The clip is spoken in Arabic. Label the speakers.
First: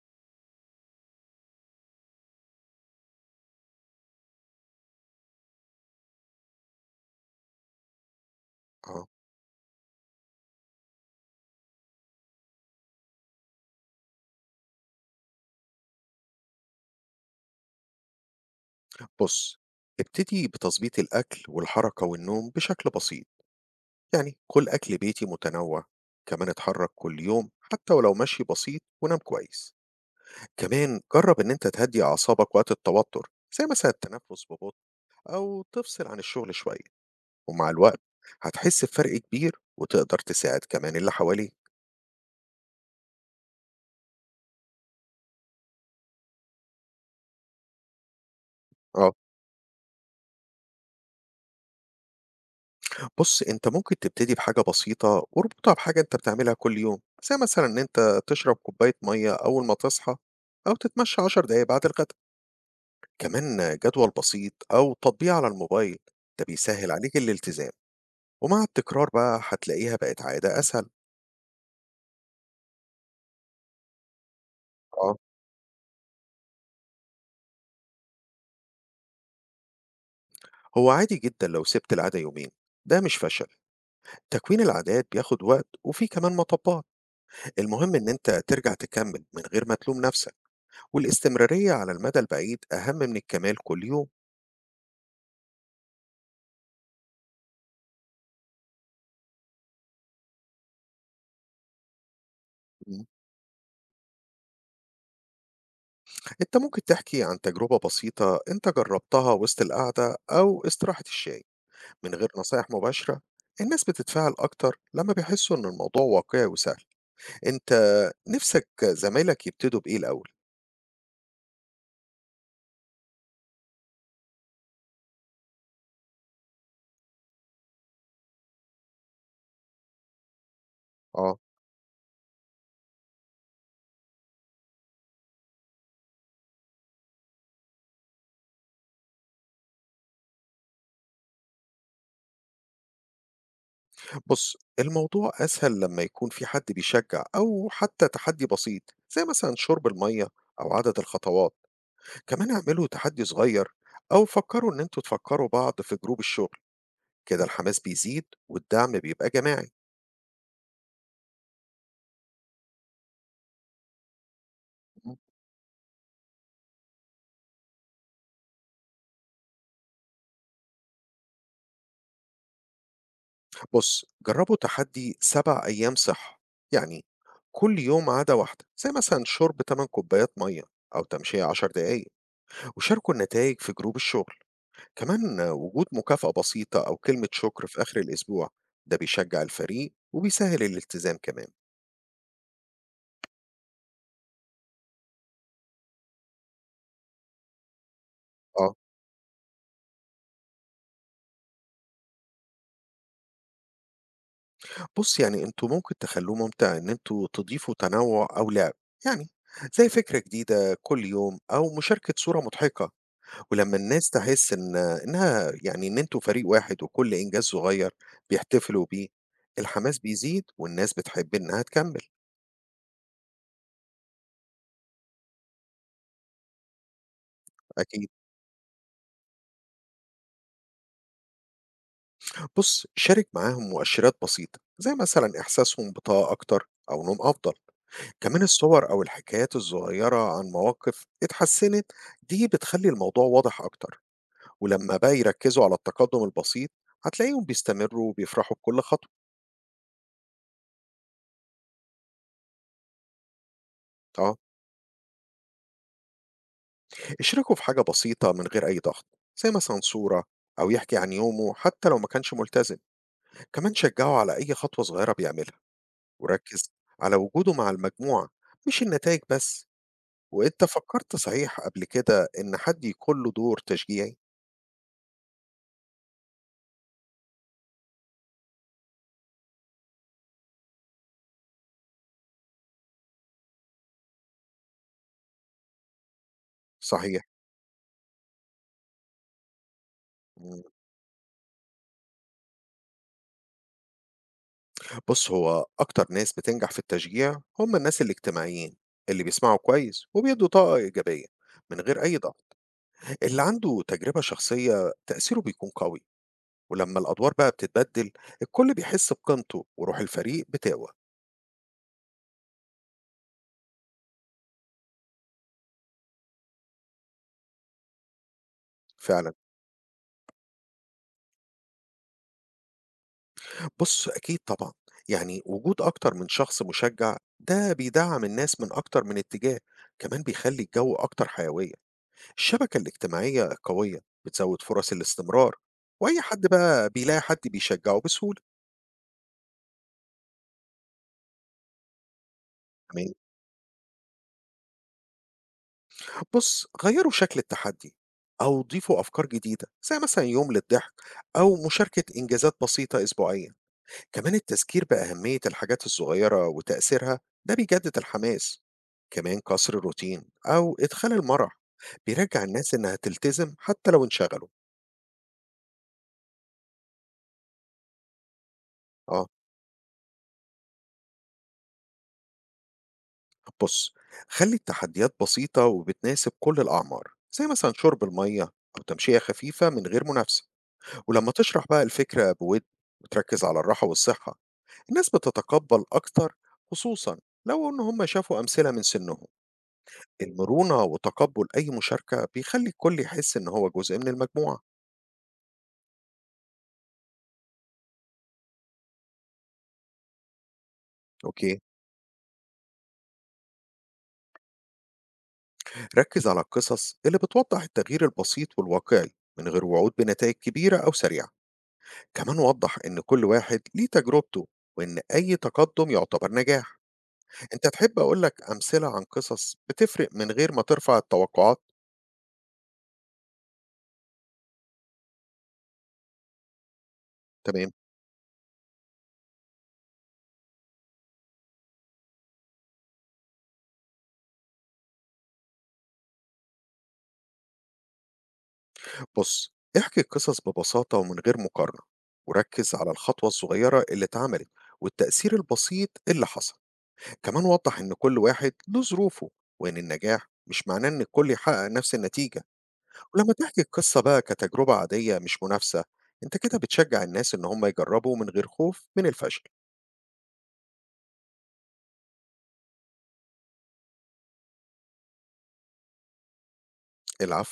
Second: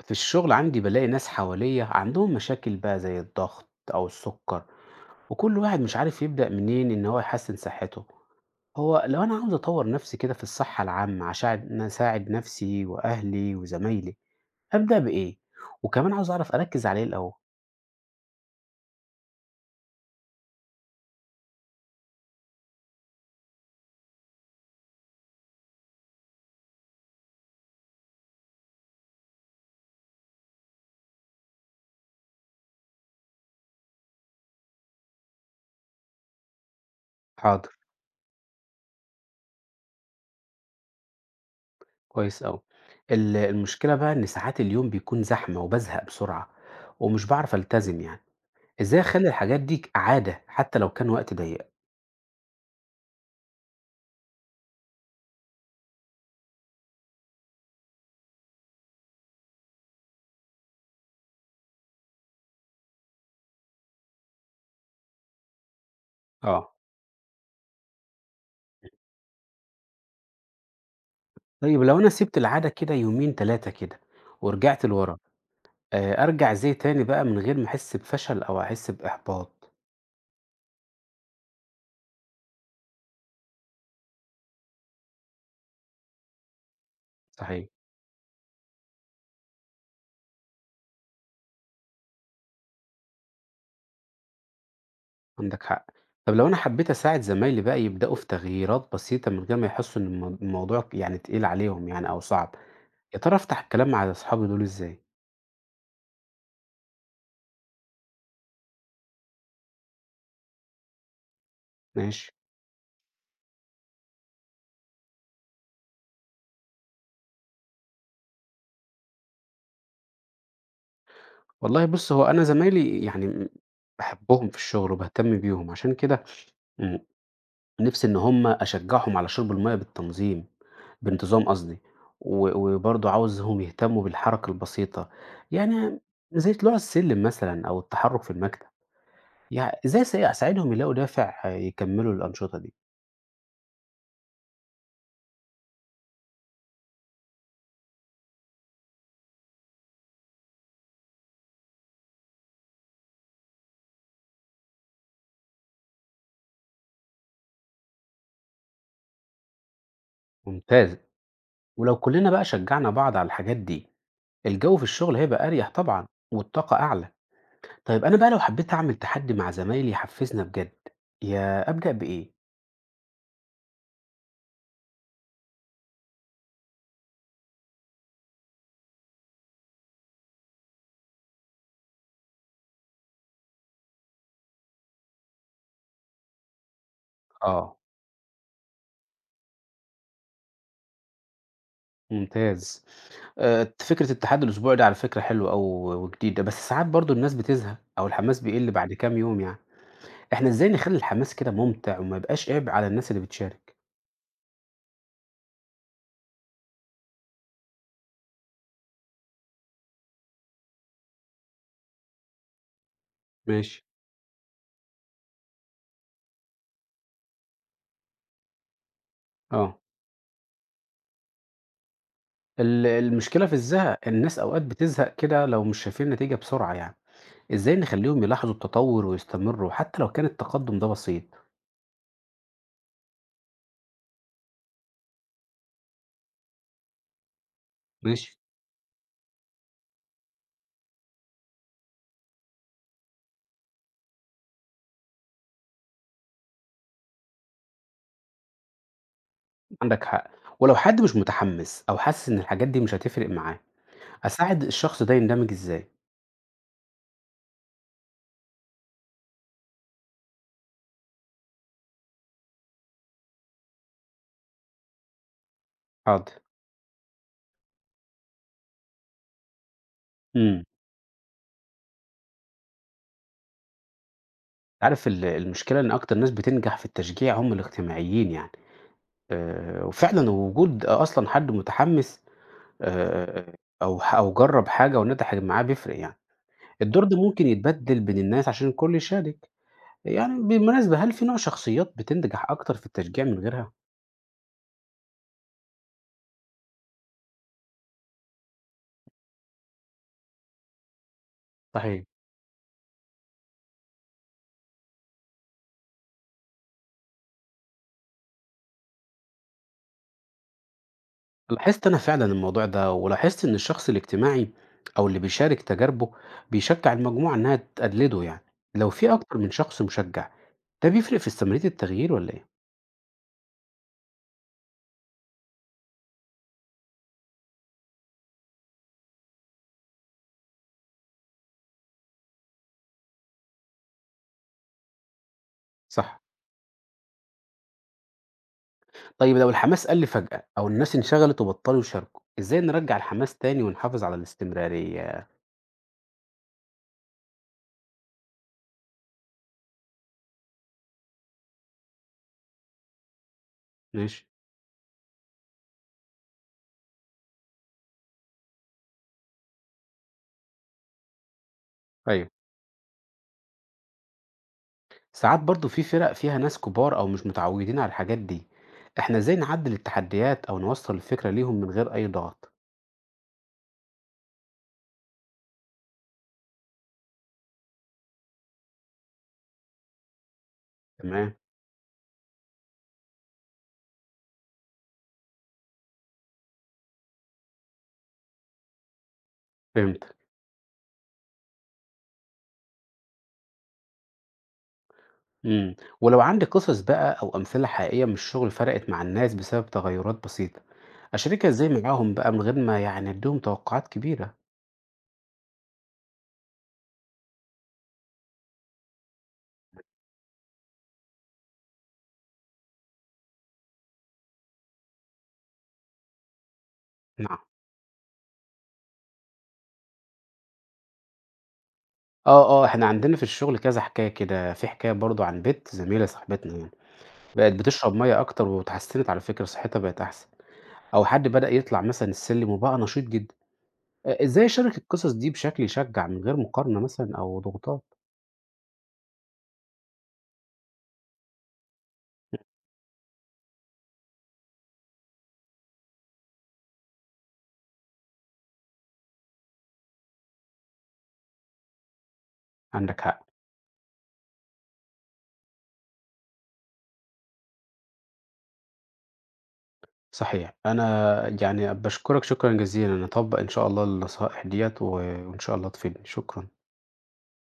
Speaker 1: في الشغل عندي بلاقي ناس حواليا عندهم مشاكل بقى زي الضغط أو السكر. وكل واحد مش عارف يبدأ منين إن هو يحسن صحته. هو
Speaker 2: آه.
Speaker 1: لو أنا عاوز أطور نفسي كده في الصحة العامة عشان أساعد نفسي وأهلي وزمايلي أبدأ بإيه؟ وكمان عاوز أعرف أركز عليه الأول.
Speaker 2: بُص، ابتدي بتضبيط الأكل والحركة والنوم بشكل بسيط، يعني كُل أكل بيتي متنوع، كمان اتحرك كل يوم حتى ولو مشي بسيط ونام كويس، كمان جرب إن أنت تهدّي أعصابك وقت التوتر، زي مثلًا التنفس ببطء أو تفصل عن الشغل شوية.
Speaker 1: حاضر.
Speaker 2: ومع الوقت هتحس بفرق كبير وتقدر تساعد كمان اللي حواليك.
Speaker 1: كويس أوي. المشكلة بقى إن ساعات اليوم بيكون زحمة وبزهق بسرعة ومش بعرف ألتزم يعني إزاي
Speaker 2: اه،
Speaker 1: أخلي الحاجات دي عادة حتى لو كان وقت ضيق؟
Speaker 2: بص انت ممكن تبتدي بحاجة بسيطة واربطها بحاجة انت بتعملها كل يوم، زي مثلا ان انت تشرب كوباية مية اول ما تصحى، او تتمشى 10 دقايق بعد الغداء. كمان جدول بسيط او تطبيق على الموبايل ده
Speaker 1: آه.
Speaker 2: بيسهل عليك الالتزام، ومع التكرار بقى هتلاقيها بقت عادة اسهل.
Speaker 1: طيب لو أنا سِبت العادة كده يومين 3 كده، ورجعت
Speaker 2: اه،
Speaker 1: لورا، أرجع إزاي تاني بقى من غير ما أحس بفشل أو أحس بإحباط؟
Speaker 2: هو عادي جدا لو سبت العادة يومين، ده مش فشل. تكوين العادات بياخد وقت وفيه كمان مطبات.
Speaker 1: صحيح.
Speaker 2: المهم إن أنت ترجع تكمل من غير ما تلوم نفسك، والاستمرارية على المدى البعيد أهم من الكمال كل يوم.
Speaker 1: عندك حق. طب لو أنا حبيت أساعد زمايلي بقى يبدأوا في تغييرات بسيطة من غير ما يحسوا إن الموضوع يعني تقيل عليهم يعني أو صعب،
Speaker 2: مم.
Speaker 1: يا ترى أفتح الكلام مع أصحابي دول إزاي؟
Speaker 2: أنت ممكن تحكي عن تجربة بسيطة أنت جربتها وسط القعدة أو استراحة الشاي من غير
Speaker 1: ماشي.
Speaker 2: نصايح مباشرة، الناس بتتفاعل أكتر لما بيحسوا إن الموضوع واقعي وسهل. أنت نفسك زمايلك يبتدوا بإيه الأول؟
Speaker 1: والله بُص، هو أنا زمايلي يعني باحبهم في الشغل وباهتم بيهم، عشان كده. إمم. نِفْسي إن هم أشجّعهم على شرب المَيّة بالتنظيم
Speaker 2: اه،
Speaker 1: بانتظام قصدي، و وبرضه عاوزهم يهتمّوا بالحركة البسيطة، يعني زي طلوع السلِّم مثلًا أو التحرُّك في المكتب، إزاي أساعدهم يلاقوا دافع يكمّلوا الأنشطة دي؟
Speaker 2: بص الموضوع أسهل لما يكون في حد بيشجع أو حتى تحدي بسيط، زي مثلا شرب المية أو عدد الخطوات. كمان اعملوا تحدي صغير، أو فكروا إن أنتوا تفكروا بعض في جروب الشغل، كده الحماس بيزيد والدعم بيبقى جماعي.
Speaker 1: ممتاز. ولو كُلّنا بقى شجّعنا بعض على الحاجات دي، الجو في
Speaker 2: مم.
Speaker 1: الشغل هيبقى أريح طبعًا والطاقة أعلى. طيب أنا بقى لو حبّيت أعمل تحدّي مع زمايلي يحفّزنا بجد، يا أبدأ بإيه؟
Speaker 2: بص جربوا تحدي 7 أيام صحة، يعني كل يوم عادة واحدة، زي مثلا شرب 8 كوبايات مية أو تمشية 10 دقايق، وشاركوا النتائج في جروب الشغل. كمان وجود مكافأة بسيطة أو كلمة شكر
Speaker 1: آه.
Speaker 2: في آخر الأسبوع ده بيشجع الفريق وبيسهل الالتزام كمان.
Speaker 1: ممتاز. فكرة التحدي الأسبوعي ده على فكرة حلوة أوي وجديدة، بس ساعات برضه الناس بتزهق أو الحماس بيقِل
Speaker 2: آه،
Speaker 1: بعد كام يوم يعني، إحنا إزاي نخلّي الحماس كده ممتع وما يبقاش عبء على الناس اللي بتشارك؟
Speaker 2: بُص، يعني أنتم ممكن تخلّوه ممتع إن أنتم تضيفوا تنوُّع أو لعب، يعني زي فكرة جديدة كل يوم أو مشاركة صورة مضحكة، ولمّا
Speaker 1: ماشي.
Speaker 2: الناس تحس إنها يعني إن أنتم فريق واحد وكل إنجاز صغير بيحتفلوا بيه،
Speaker 1: آه.
Speaker 2: الحماس بيزيد والناس بتحب إنها تكمّل.
Speaker 1: المشكلة في الزهق، الناس أوقات بتزهق كده لو مش شايفين نتيجة بسرعة يعني، إزاي
Speaker 2: أكيد.
Speaker 1: نخلّيهم يلاحظوا التطوُّر ويستمروا حتى لو كان التقدُّم ده بسيط؟
Speaker 2: بُص، شارك معاهم مؤشرات بسيطة، زي مثلًا إحساسهم بطاقة أكتر أو نوم أفضل،
Speaker 1: ماشي.
Speaker 2: كمان الصور أو الحكايات الصغيرة عن مواقف اتحسّنت دي بتخلّي الموضوع واضح أكتر. ولمّا بقى يركّزوا على التقدُّم البسيط، هتلاقيهم بيستمرّوا وبيفرحوا بكل خطوة.
Speaker 1: عندك حق. ولو حد مش متحمِّس أو حاسس إن الحاجات دي مش هتفرق معاه،
Speaker 2: آه.
Speaker 1: أساعد الشخص ده يندمج إزاي؟
Speaker 2: اشركه في حاجة بسيطة من غير أي ضغط، زي مثلًا صورة أو يحكي عن يومه حتى لو ما كانش ملتزم. كمان شجّعه على أي خطوة صغيرة بيعملها،
Speaker 1: حاضر.
Speaker 2: وركّز على وجوده مع المجموعة مش النتايج بس. وأنت
Speaker 1: إمم.
Speaker 2: فكّرت صحيح قبل كده إن حد يكون له دور تشجيعي؟
Speaker 1: عارف المشكلة إن أكتر ناس بتنجح في التشجيع هم الاجتماعيين يعني، وفعلًا وجود أصلًا حد متحمّس آآ، أو ح أو جرّب حاجة ونجحت معاه بيفرق يعني، الدور ده
Speaker 2: صحيح.
Speaker 1: ممكن يتبدل بين الناس عشان الكل يشارك، يعني
Speaker 2: إمم.
Speaker 1: بالمناسبة هل في نوع شخصيات بتنجح أكتر في التشجيع من غيرها؟
Speaker 2: بُص، هو أكتر ناس بتنجح في التشجيع هم الناس الاجتماعيين، اللي بيسمعوا كويس وبيدّوا طاقة إيجابية من غير
Speaker 1: صحيح.
Speaker 2: أي ضغط. اللي عنده تجربة شخصية تأثيره بيكون قوي، ولما الأدوار بقى بتتبدل الكل بيحس بقيمته وروح الفريق بتقوى.
Speaker 1: لاحظت أنا فعلًا الموضوع ده، ولاحظت إن الشخص الاجتماعي أو اللي بيشارك تجاربه بيشجع المجموعة إنها تقلده يعني، لو في
Speaker 2: فعلا.
Speaker 1: أكتر من شخص مشجع ده بيفرق في استمرارية التغيير والّا إيه؟
Speaker 2: بص أكيد طبعا، يعني وجود أكتر من شخص مشجع ده بيدعم الناس من أكتر من اتجاه، كمان بيخلي الجو أكتر حيوية. الشبكة الاجتماعية قوية بتزود فرص الاستمرار، وأي
Speaker 1: صح.
Speaker 2: حد بقى بيلاقي حد بيشجعه بسهولة.
Speaker 1: طيب لو الحماس قل فجأة أو الناس انشغلت وبطلوا يشاركوا، إزاي نرجع الحماس تاني ونحافظ على الاستمرارية؟
Speaker 2: بُص، غيّروا شكل التحدي أو ضيفوا أفكار جديدة، زي مثلًا يوم للضحك أو مشاركة إنجازات بسيطة أسبوعيًا.
Speaker 1: ماشي.
Speaker 2: كمان التذكير بأهمية الحاجات الصغيرة وتأثيرها، ده بيجدد الحماس. كمان كسر الروتين أو إدخال المرح،
Speaker 1: أيوه.
Speaker 2: بيرجّع الناس إنها تلتزم حتى لو انشغلوا.
Speaker 1: ساعات برضه في فرق فيها ناس كبار أو مش متعودين على الحاجات دي، إحنا
Speaker 2: آه،
Speaker 1: إزاي نعدل التحديات أو نوصل الفكرة ليهم من غير أي ضغط؟
Speaker 2: بُص، خلّي التحديات بسيطة وبتناسب كل الأعمار، زي مثلًا شرب المَيّة أو تمشية خفيفة من غير منافسة. ولمّا
Speaker 1: تمام.
Speaker 2: تشرح بقى الفكرة بود وتركّز على الراحة والصحة الناس بتتقبل أكتر، خصوصا لو إن هم شافوا أمثلة من سنهم.
Speaker 1: فهمت.
Speaker 2: المرونة وتقبل أي مشاركة بيخلي الكل يحس إن هو جزء من المجموعة.
Speaker 1: إمم، ولو عندي قصص بقى أو أمثلة حقيقية من الشغل فرقت مع الناس بسبب تغيرات بسيطة، أشاركها
Speaker 2: أوكي،
Speaker 1: إزاي معاهم بقى من غير ما يعني أديهم توقعات كبيرة؟
Speaker 2: ركز على القصص اللي بتوضح التغيير البسيط والواقعي من غير وعود بنتائج كبيرة أو سريعة. كمان وضح إن كل واحد ليه تجربته، وإن أي تقدم يعتبر نجاح.
Speaker 1: نعم.
Speaker 2: أنت تحب أقولك أمثلة عن قصص بتفرق من غير ما ترفع التوقعات؟
Speaker 1: آه، آه، إحنا عندنا في الشغل كذا حكاية كده، في حكاية برضه عن بنت زميلة صاحبتنا يعني. بقت
Speaker 2: تمام،
Speaker 1: بتشرب مَيّة أكتر واتحسّنت على فكرة صحّتها بقت أحسن، أو حد بدأ يطلع مثلًا السلِّم وبقى نشيط جدًا، إزاي أشارك القصص دي بشكل يشجّع من غير مقارنة مثلًا أو ضغوطات؟
Speaker 2: بص احكي القصص ببساطة ومن غير مقارنة، وركز على الخطوة الصغيرة اللي اتعملت والتأثير البسيط اللي حصل. كمان وضح إن كل واحد له ظروفه، وإن النجاح مش معناه إن الكل يحقق نفس النتيجة.
Speaker 1: عندك حق،
Speaker 2: ولما تحكي القصة بقى كتجربة عادية مش منافسة، انت كده بتشجع الناس ان هم يجربوا من غير خوف من الفشل.
Speaker 1: صحيح، أنا يعني باشكرك شكرًا جزيلًا، أنا هاطبّق إن شاء الله النصائح ديّة وإن شاء الله تفيدني، شكرًا.
Speaker 2: العفو.